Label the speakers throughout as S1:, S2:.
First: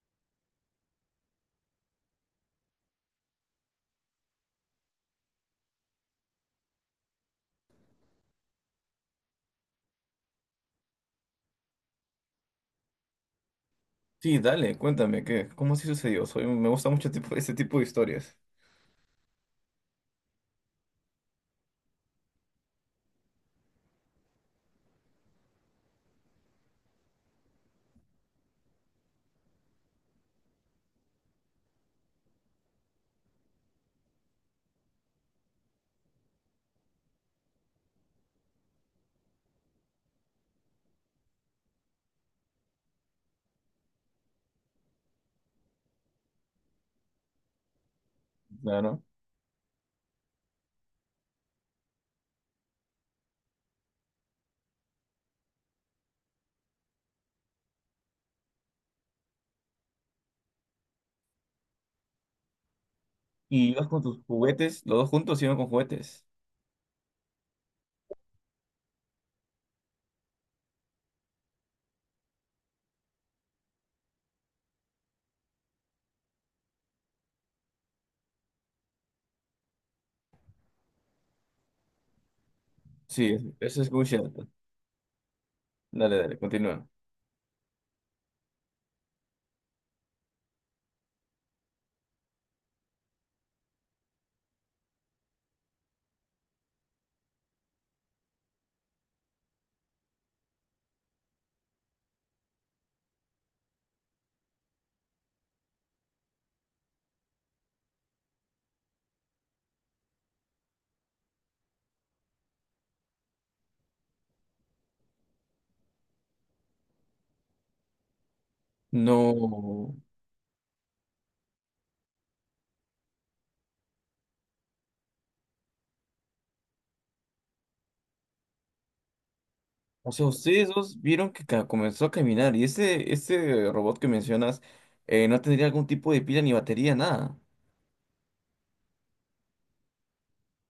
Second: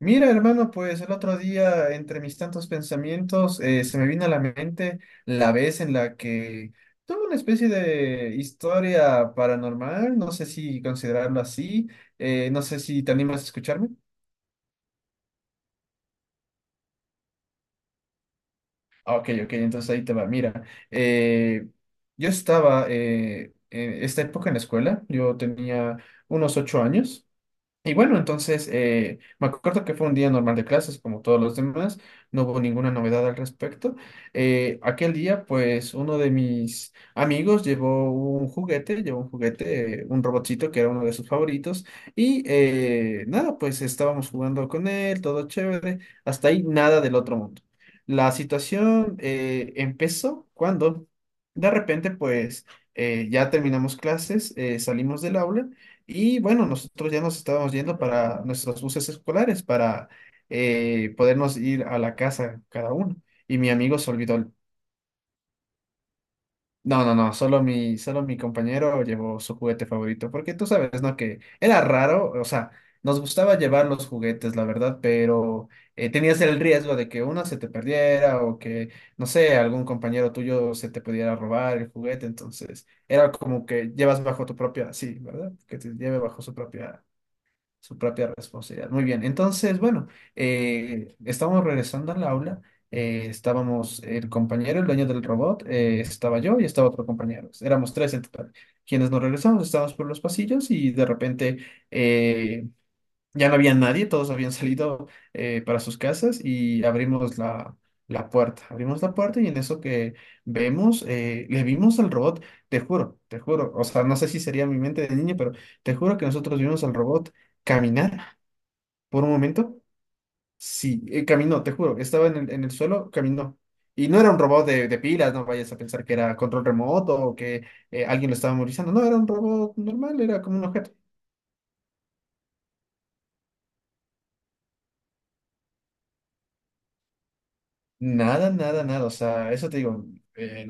S1: Mira, hermano, pues el otro día, entre mis tantos pensamientos, se me vino a la mente la vez en la que tuve una especie de historia paranormal, no sé si considerarlo así, no sé si te animas a escucharme.
S2: Sí, dale, cuéntame, ¿qué? ¿Cómo así sucedió? Me gusta mucho tipo, este tipo de historias.
S1: Ah, ok, ok, entonces ahí te va. Mira, eh, yo estaba en esta época en la escuela, yo tenía unos ocho años. Y bueno, entonces me acuerdo que fue un día normal de clases, como todos los demás, no hubo ninguna novedad al respecto. Aquel día, pues uno de mis amigos llevó un juguete, un robotcito que era uno de sus favoritos, y nada, pues estábamos jugando con él, todo chévere, hasta ahí nada del otro mundo. La
S2: Claro.
S1: situación empezó cuando de repente, pues ya terminamos clases, salimos del aula. Y bueno, nosotros ya nos estábamos yendo para nuestros buses escolares para podernos ir a la casa cada uno. Y
S2: ¿Y
S1: mi
S2: ibas
S1: amigo
S2: con
S1: se
S2: tus
S1: olvidó
S2: juguetes? ¿Los dos juntos iban con juguetes?
S1: no, no, no, solo mi compañero llevó su juguete favorito, porque tú sabes, ¿no? Que era raro, o sea, nos gustaba llevar los juguetes, la verdad, pero tenías el riesgo de que uno se te perdiera o que, no sé, algún compañero tuyo se te pudiera robar el juguete, entonces era
S2: Sí,
S1: como
S2: eso es
S1: que
S2: muy
S1: llevas
S2: cierto.
S1: bajo tu propia, sí, ¿verdad? Que te
S2: Dale,
S1: lleve
S2: dale,
S1: bajo
S2: continúa.
S1: su propia responsabilidad. Muy bien, entonces, bueno, estábamos regresando al aula, estábamos el compañero, el dueño del robot, estaba yo y estaba otro compañero, éramos tres en total. Quienes nos regresamos, estábamos por los pasillos y de repente, eh, ya no había nadie, todos habían salido para sus casas y abrimos la puerta. Abrimos la puerta y en eso que vemos, le vimos al robot, te juro, o sea, no sé si sería mi mente de niño, pero te juro que nosotros vimos al robot caminar por un momento.
S2: No.
S1: Sí, caminó, te juro, estaba en en el suelo, caminó. Y no era un robot de pilas, no vayas a pensar que era control remoto o que alguien lo estaba movilizando, no, era un robot
S2: O
S1: normal,
S2: sea,
S1: era como un
S2: ustedes
S1: objeto.
S2: dos vieron que comenzó a caminar y este robot que mencionas no tendría algún tipo de pila ni batería, nada.
S1: Nada, nada, nada. O sea, eso te digo, eh,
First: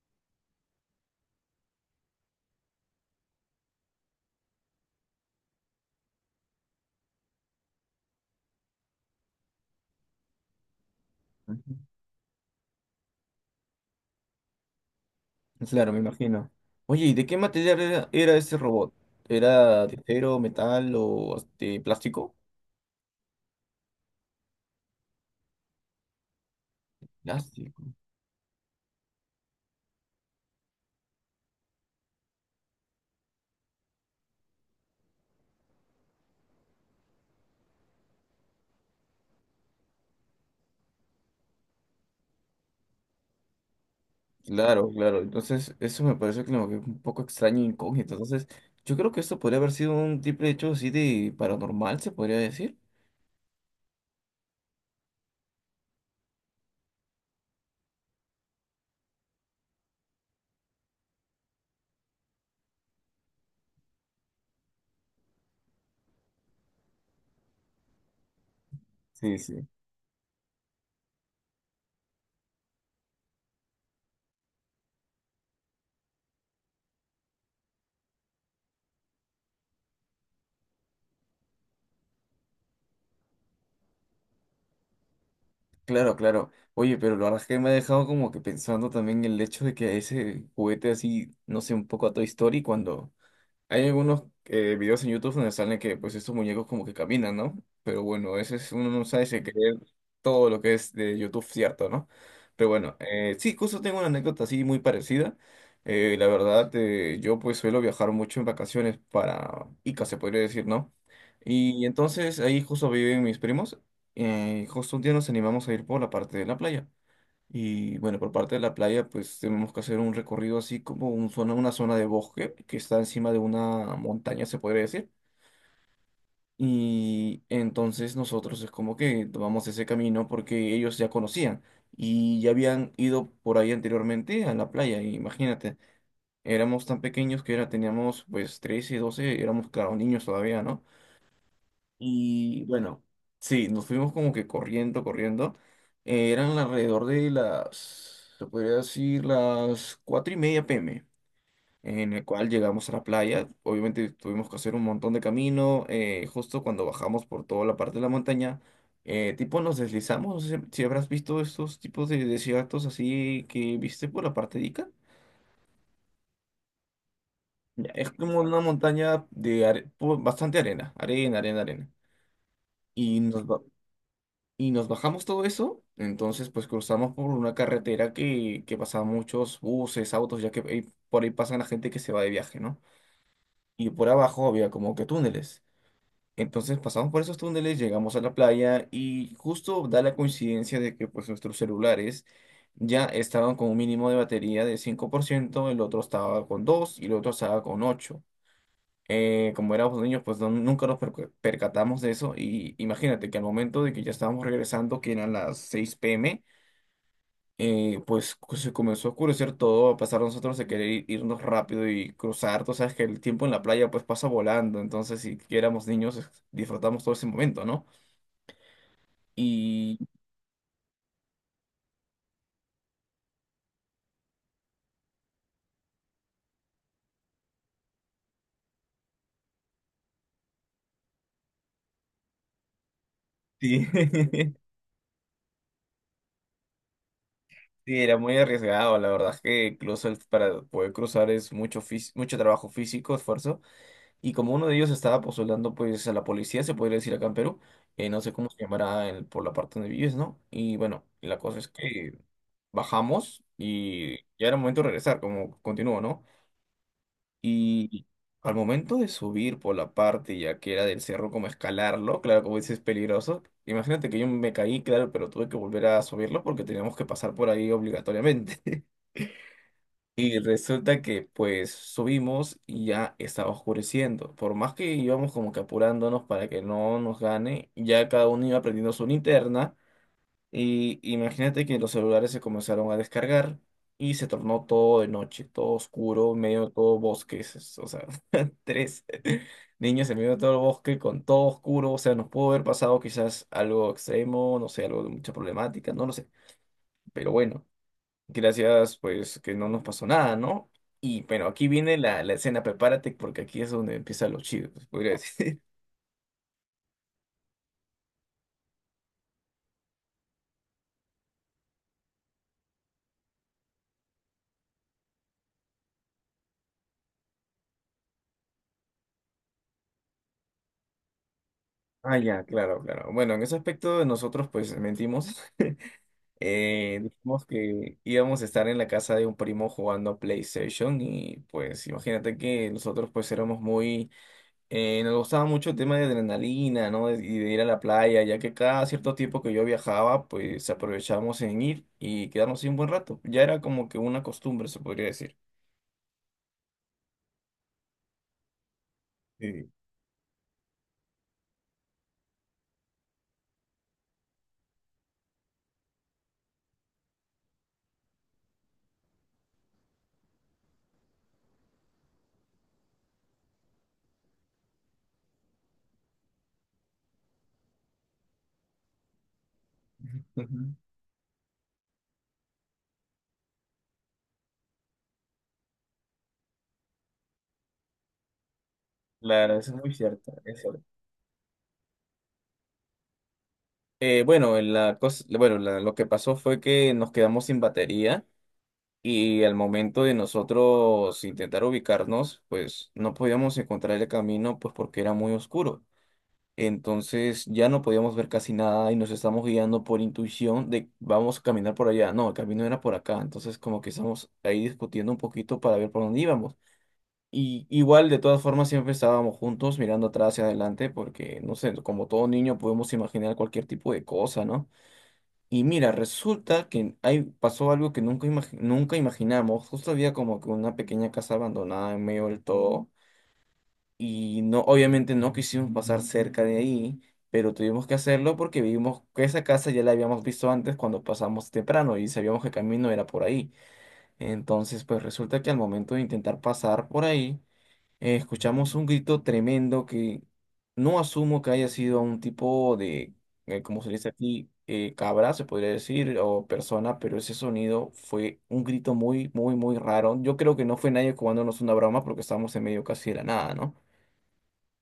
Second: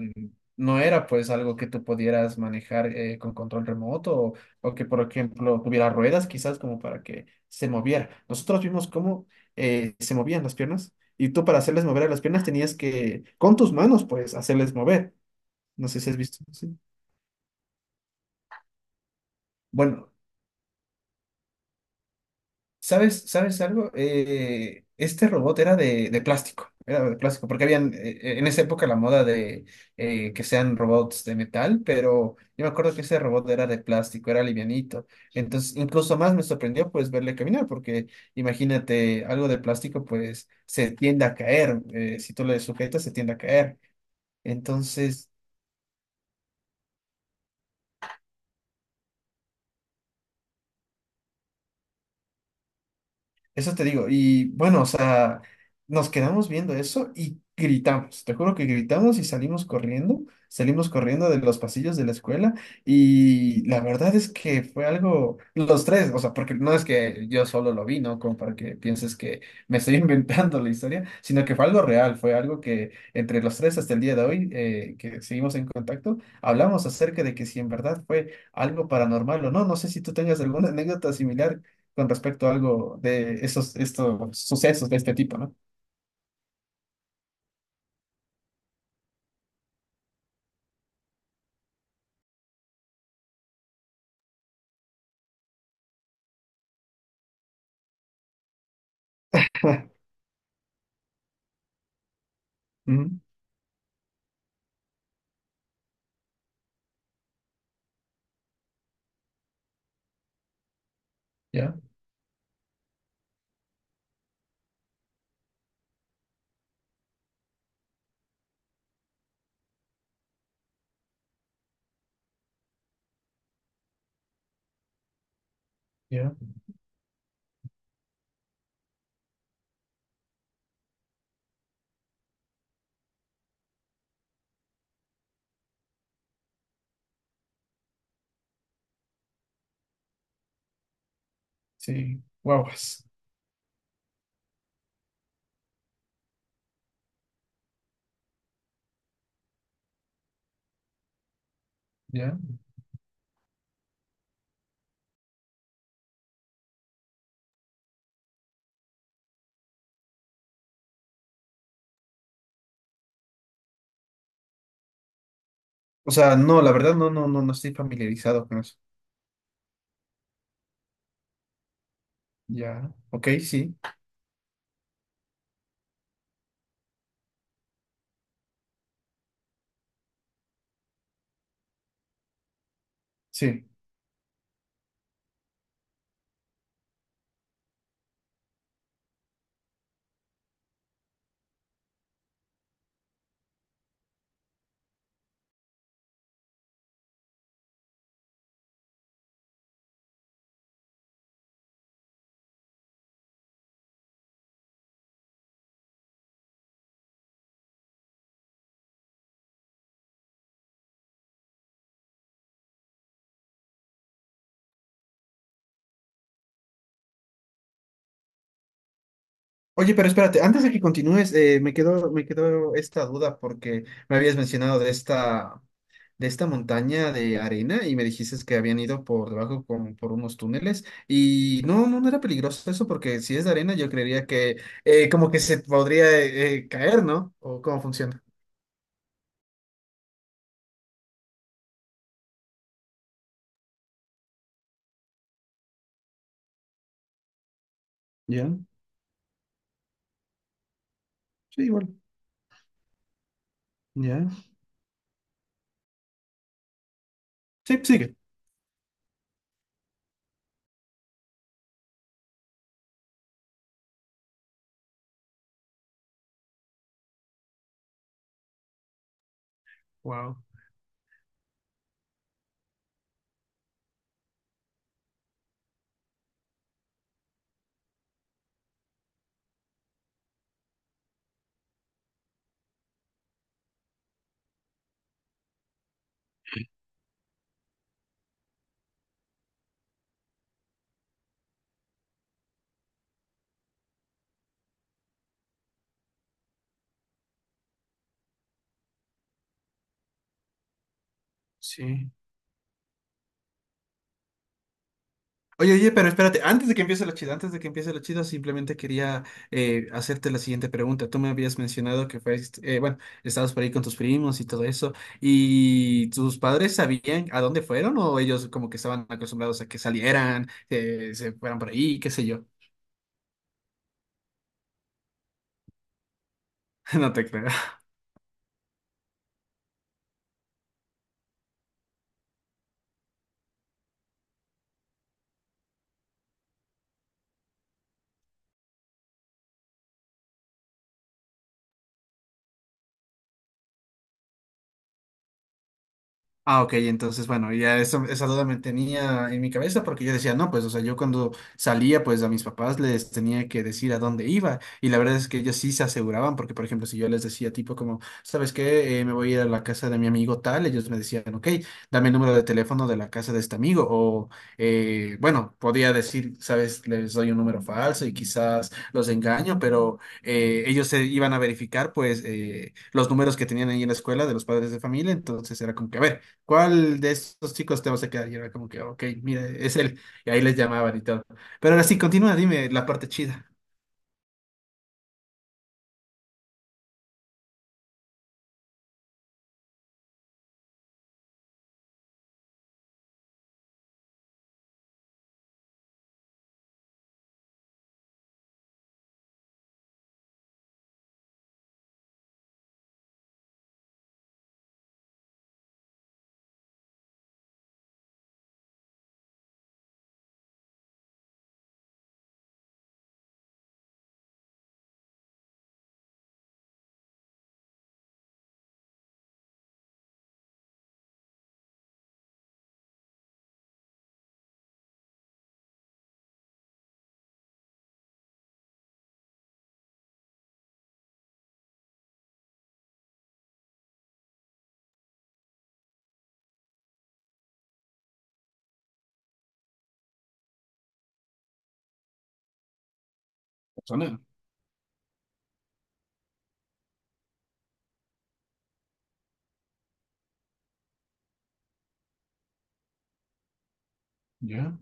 S1: no era pues algo que tú pudieras manejar con control remoto o que, por ejemplo, tuviera ruedas quizás como para que se moviera. Nosotros vimos cómo se movían las piernas y tú para
S2: Ujú.
S1: hacerles mover a las piernas tenías que, con tus manos, pues, hacerles mover. No
S2: Claro, me
S1: sé si has visto.
S2: imagino.
S1: Sí.
S2: Oye, ¿y de qué material era, este robot? ¿Era de
S1: Bueno,
S2: acero, metal o de plástico?
S1: ¿sabes, sabes algo? Este robot era de plástico, era de plástico, porque
S2: Plástico.
S1: habían en esa época la moda de que sean robots de metal, pero yo me acuerdo que ese robot era de plástico, era livianito. Entonces, incluso más me sorprendió pues verle caminar, porque imagínate, algo de plástico pues se tiende a caer, si tú le sujetas se tiende a caer.
S2: Claro, claro.
S1: Entonces...
S2: Entonces, eso me parece como que un poco extraño e incógnito. Entonces, yo creo que esto podría haber sido un triple hecho así de paranormal, se podría decir.
S1: Eso te digo. Y bueno, o sea, nos quedamos viendo eso y gritamos. Te juro que gritamos y salimos corriendo. Salimos corriendo de los pasillos de la escuela. Y la verdad es que fue algo, los tres, o sea, porque no es que yo solo lo vi, ¿no? Como para que pienses
S2: Sí,
S1: que
S2: sí.
S1: me estoy inventando la historia, sino que fue algo real. Fue algo que entre los tres hasta el día de hoy, que seguimos en contacto, hablamos acerca de que si en verdad fue algo paranormal o no. No sé si tú tengas alguna anécdota similar con respecto a algo de esos, estos sucesos de este tipo, ¿no?
S2: Claro, claro. Oye, pero la verdad es que me ha dejado como que pensando también el hecho de que ese juguete así, no sé, un poco a Toy Story. Cuando hay algunos videos en YouTube donde salen que pues estos muñecos como que caminan, ¿no? Pero bueno, uno no sabe si creer todo lo que es de YouTube cierto, ¿no? Pero bueno,
S1: Ujú.
S2: sí, justo tengo una anécdota así muy parecida. La verdad, yo pues suelo viajar mucho en vacaciones para Ica, se podría decir, ¿no?
S1: Ya,
S2: Y entonces ahí justo viven mis primos. Justo un día nos animamos a ir por la parte de la playa. Y bueno, por parte de la playa, pues tenemos que hacer un recorrido así como una zona de bosque que está encima de una montaña, se podría decir.
S1: ya,
S2: Y entonces nosotros es como que tomamos ese camino porque ellos ya conocían y ya habían ido por ahí anteriormente a la playa. Y imagínate, éramos tan pequeños teníamos pues 13 12 éramos, claro, niños todavía, ¿no?
S1: sí,
S2: Y bueno,
S1: guaguas,
S2: sí, nos fuimos como que corriendo, corriendo. Eran alrededor de las, se podría decir, las 4:30 p.m., en el
S1: ya.
S2: cual llegamos a la playa. Obviamente tuvimos que hacer un montón de camino. Justo cuando bajamos por toda la parte de la montaña, tipo nos deslizamos. No sé si habrás visto estos tipos de desiertos así que viste por la parte de Ica.
S1: O sea, no, la verdad no, no, no, no estoy
S2: Ya. Es como
S1: familiarizado con
S2: una
S1: eso.
S2: montaña de bastante arena, arena, arena, arena.
S1: Ya,
S2: Y
S1: ok,
S2: nos,
S1: sí.
S2: Y nos bajamos todo eso, entonces pues cruzamos por una carretera que pasaba muchos buses, autos, ya que por ahí pasan la gente que se va de viaje, ¿no?
S1: Sí,
S2: Y por abajo había como que túneles. Entonces pasamos por esos túneles, llegamos a la playa y justo da la coincidencia de que pues nuestros celulares ya estaban con un mínimo de batería de 5%, el otro estaba con 2 y el otro estaba con ocho. Como éramos niños, pues nunca nos percatamos de eso. Y imagínate que al momento de que ya estábamos regresando, que eran las 6 p.m., pues se comenzó a oscurecer todo, a pasar nosotros de querer irnos rápido y cruzar. Tú sabes que el tiempo en la playa pues pasa volando, entonces si que éramos niños disfrutamos todo ese momento, ¿no?
S1: oye,
S2: Y
S1: pero espérate, antes de que continúes, me quedó esta duda porque me habías mencionado de esta. De esta montaña de arena y me dijiste que habían ido por debajo con, por unos túneles y no, no, no era peligroso eso porque si es de arena
S2: sí.
S1: yo creería que como que se podría caer, ¿no? ¿O cómo
S2: Sí, era
S1: funciona?
S2: muy arriesgado, la verdad es que incluso para poder cruzar es mucho trabajo físico, esfuerzo. Y como uno de ellos estaba postulando pues a la policía, se podría decir acá en Perú, no sé cómo
S1: Ya,
S2: se llamará por la parte donde vives, ¿no? Y bueno, la cosa
S1: sí,
S2: es
S1: igual.
S2: que bajamos y
S1: Ya.
S2: ya era momento de regresar, como continúo, ¿no?
S1: Sí,
S2: Y
S1: sigue.
S2: al momento de subir por la parte ya que era del cerro, como escalarlo, claro, como dices, es peligroso. Imagínate que yo me caí, claro, pero tuve que volver a subirlo porque teníamos que pasar por ahí obligatoriamente.
S1: Wow,
S2: Y resulta que pues subimos y ya estaba oscureciendo. Por más que íbamos como que apurándonos para que no nos gane, ya cada uno iba prendiendo su linterna. Y imagínate que los celulares se comenzaron a descargar y se tornó todo de noche, todo oscuro, en medio de todo bosque. O sea, tres niños en medio de todo el bosque con todo oscuro. O sea, nos pudo haber pasado quizás algo extremo, no sé, algo de mucha problemática, no lo sé. Pero bueno. Gracias, pues que no nos pasó nada, ¿no? Y pero aquí viene
S1: sí.
S2: la escena, prepárate porque aquí es donde empiezan los chidos, podría decir.
S1: Oye, oye, pero espérate, antes de que empiece lo chido, antes de que empiece lo chido, simplemente quería hacerte la siguiente pregunta. Tú me habías mencionado que fuiste, bueno, estabas por ahí con tus primos y todo eso, ¿y tus padres sabían a dónde fueron o ellos como que estaban acostumbrados a que salieran, se fueran por ahí, qué
S2: Ah,
S1: sé
S2: ya,
S1: yo?
S2: claro, claro. Bueno, en ese aspecto nosotros pues mentimos. Eh,
S1: No te
S2: dijimos
S1: creo.
S2: que íbamos a estar en la casa de un primo jugando a PlayStation y pues imagínate que nosotros pues éramos muy. Nos gustaba mucho el tema de adrenalina, ¿no? Y de ir a la playa, ya que cada cierto tiempo que yo viajaba, pues aprovechábamos en ir y quedarnos ahí un buen rato. Ya era como que una costumbre, se podría decir.
S1: Ah, ok, entonces, bueno, ya eso, esa duda me tenía en mi
S2: Sí.
S1: cabeza porque yo decía, no, pues, o sea, yo cuando salía, pues a mis papás les tenía que decir a dónde iba y la verdad es que ellos sí se aseguraban porque, por ejemplo, si yo les decía tipo como, ¿sabes qué? Me voy a ir a la casa de mi amigo tal, ellos me decían, ok, dame el número de teléfono de la casa de este amigo o, bueno, podía decir, ¿sabes? Les doy un número falso y quizás los engaño, pero
S2: Ujú.
S1: ellos se iban a verificar, pues, los números que tenían ahí en la escuela de los padres de familia, entonces era como que, a ver. ¿Cuál de estos chicos te vas a quedar? Y era como que, ok, mira,
S2: Claro, eso es
S1: es
S2: muy
S1: él. Y
S2: cierto.
S1: ahí les
S2: Es cierto.
S1: llamaban y todo. Pero ahora sí, continúa, dime la parte chida.
S2: Bueno, la cosa, bueno, lo que pasó fue que nos quedamos sin batería y al momento de nosotros intentar ubicarnos, pues no podíamos encontrar el camino, pues porque era muy oscuro. Entonces ya no podíamos ver casi nada y nos estamos guiando por intuición de vamos a caminar por allá. No, el camino era por acá. Entonces como que estamos ahí discutiendo un poquito para ver por dónde íbamos. Y igual de todas formas siempre estábamos juntos mirando atrás y adelante porque no sé, como todo niño podemos imaginar cualquier tipo de cosa, ¿no? Y mira, resulta que ahí pasó algo que nunca imaginamos. Justo había como que una pequeña casa abandonada en medio del todo. Y no, obviamente no quisimos pasar cerca de ahí, pero tuvimos que hacerlo porque vimos que esa casa ya la habíamos visto antes cuando pasamos temprano y sabíamos que el camino era por ahí. Entonces, pues resulta que al momento de intentar pasar por ahí, escuchamos un grito tremendo que no asumo que haya sido un tipo de, como se dice
S1: Persona,
S2: aquí, cabra, se podría decir, o persona, pero ese sonido fue un grito muy, muy, muy raro. Yo creo que no fue nadie jugándonos una broma porque estábamos en medio casi de la nada, ¿no?
S1: ¿ya?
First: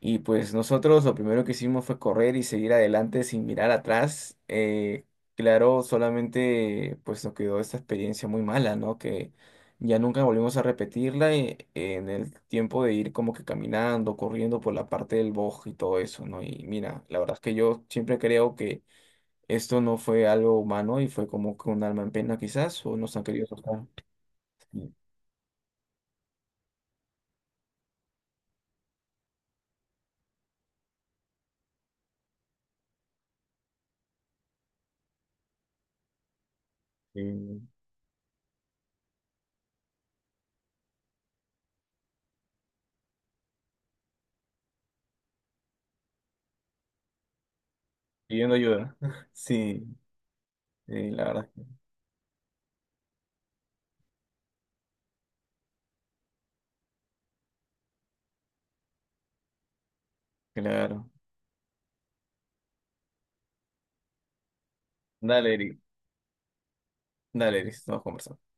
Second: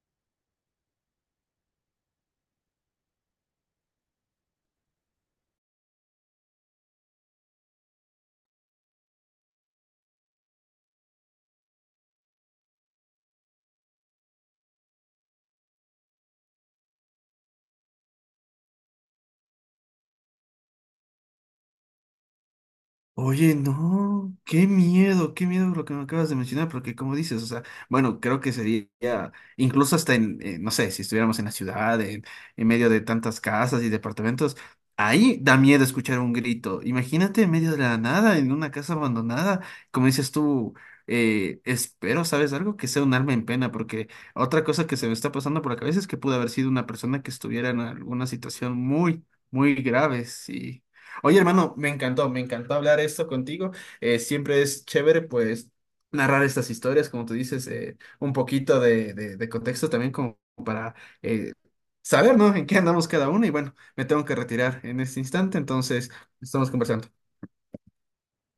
S2: Y pues nosotros lo primero que hicimos fue correr y seguir adelante sin mirar atrás. Claro, solamente pues nos quedó esta experiencia muy mala, ¿no? Que ya nunca volvimos a repetirla en el tiempo de ir como que caminando, corriendo por la parte del bosque y todo eso, ¿no? Y mira, la verdad es que yo siempre creo que esto no fue algo humano y fue como que un alma en pena quizás, o nos han querido
S1: Oye,
S2: tocar.
S1: no,
S2: Sí,
S1: qué miedo lo que me acabas de mencionar, porque como dices, o sea, bueno, creo que sería, incluso hasta en, no sé, si estuviéramos en la ciudad, en medio de tantas casas y departamentos, ahí da miedo escuchar un grito. Imagínate en
S2: sí,
S1: medio de la nada, en una casa abandonada, como dices tú, espero, ¿sabes algo? Que sea un alma en pena, porque otra cosa que se me está pasando por la cabeza es que pudo haber sido una persona que estuviera en alguna
S2: pidiendo
S1: situación
S2: ayuda.
S1: muy, muy
S2: Sí,
S1: grave, sí.
S2: sí, la
S1: Oye,
S2: verdad,
S1: hermano, me encantó hablar esto contigo. Siempre es chévere, pues, narrar estas historias, como tú dices, un poquito de, de contexto también como para
S2: claro.
S1: eh, saber, ¿no? En qué andamos cada uno. Y bueno, me tengo que retirar en este
S2: Dale,
S1: instante,
S2: Eric.
S1: entonces estamos conversando.
S2: Dale, listo, vamos conversando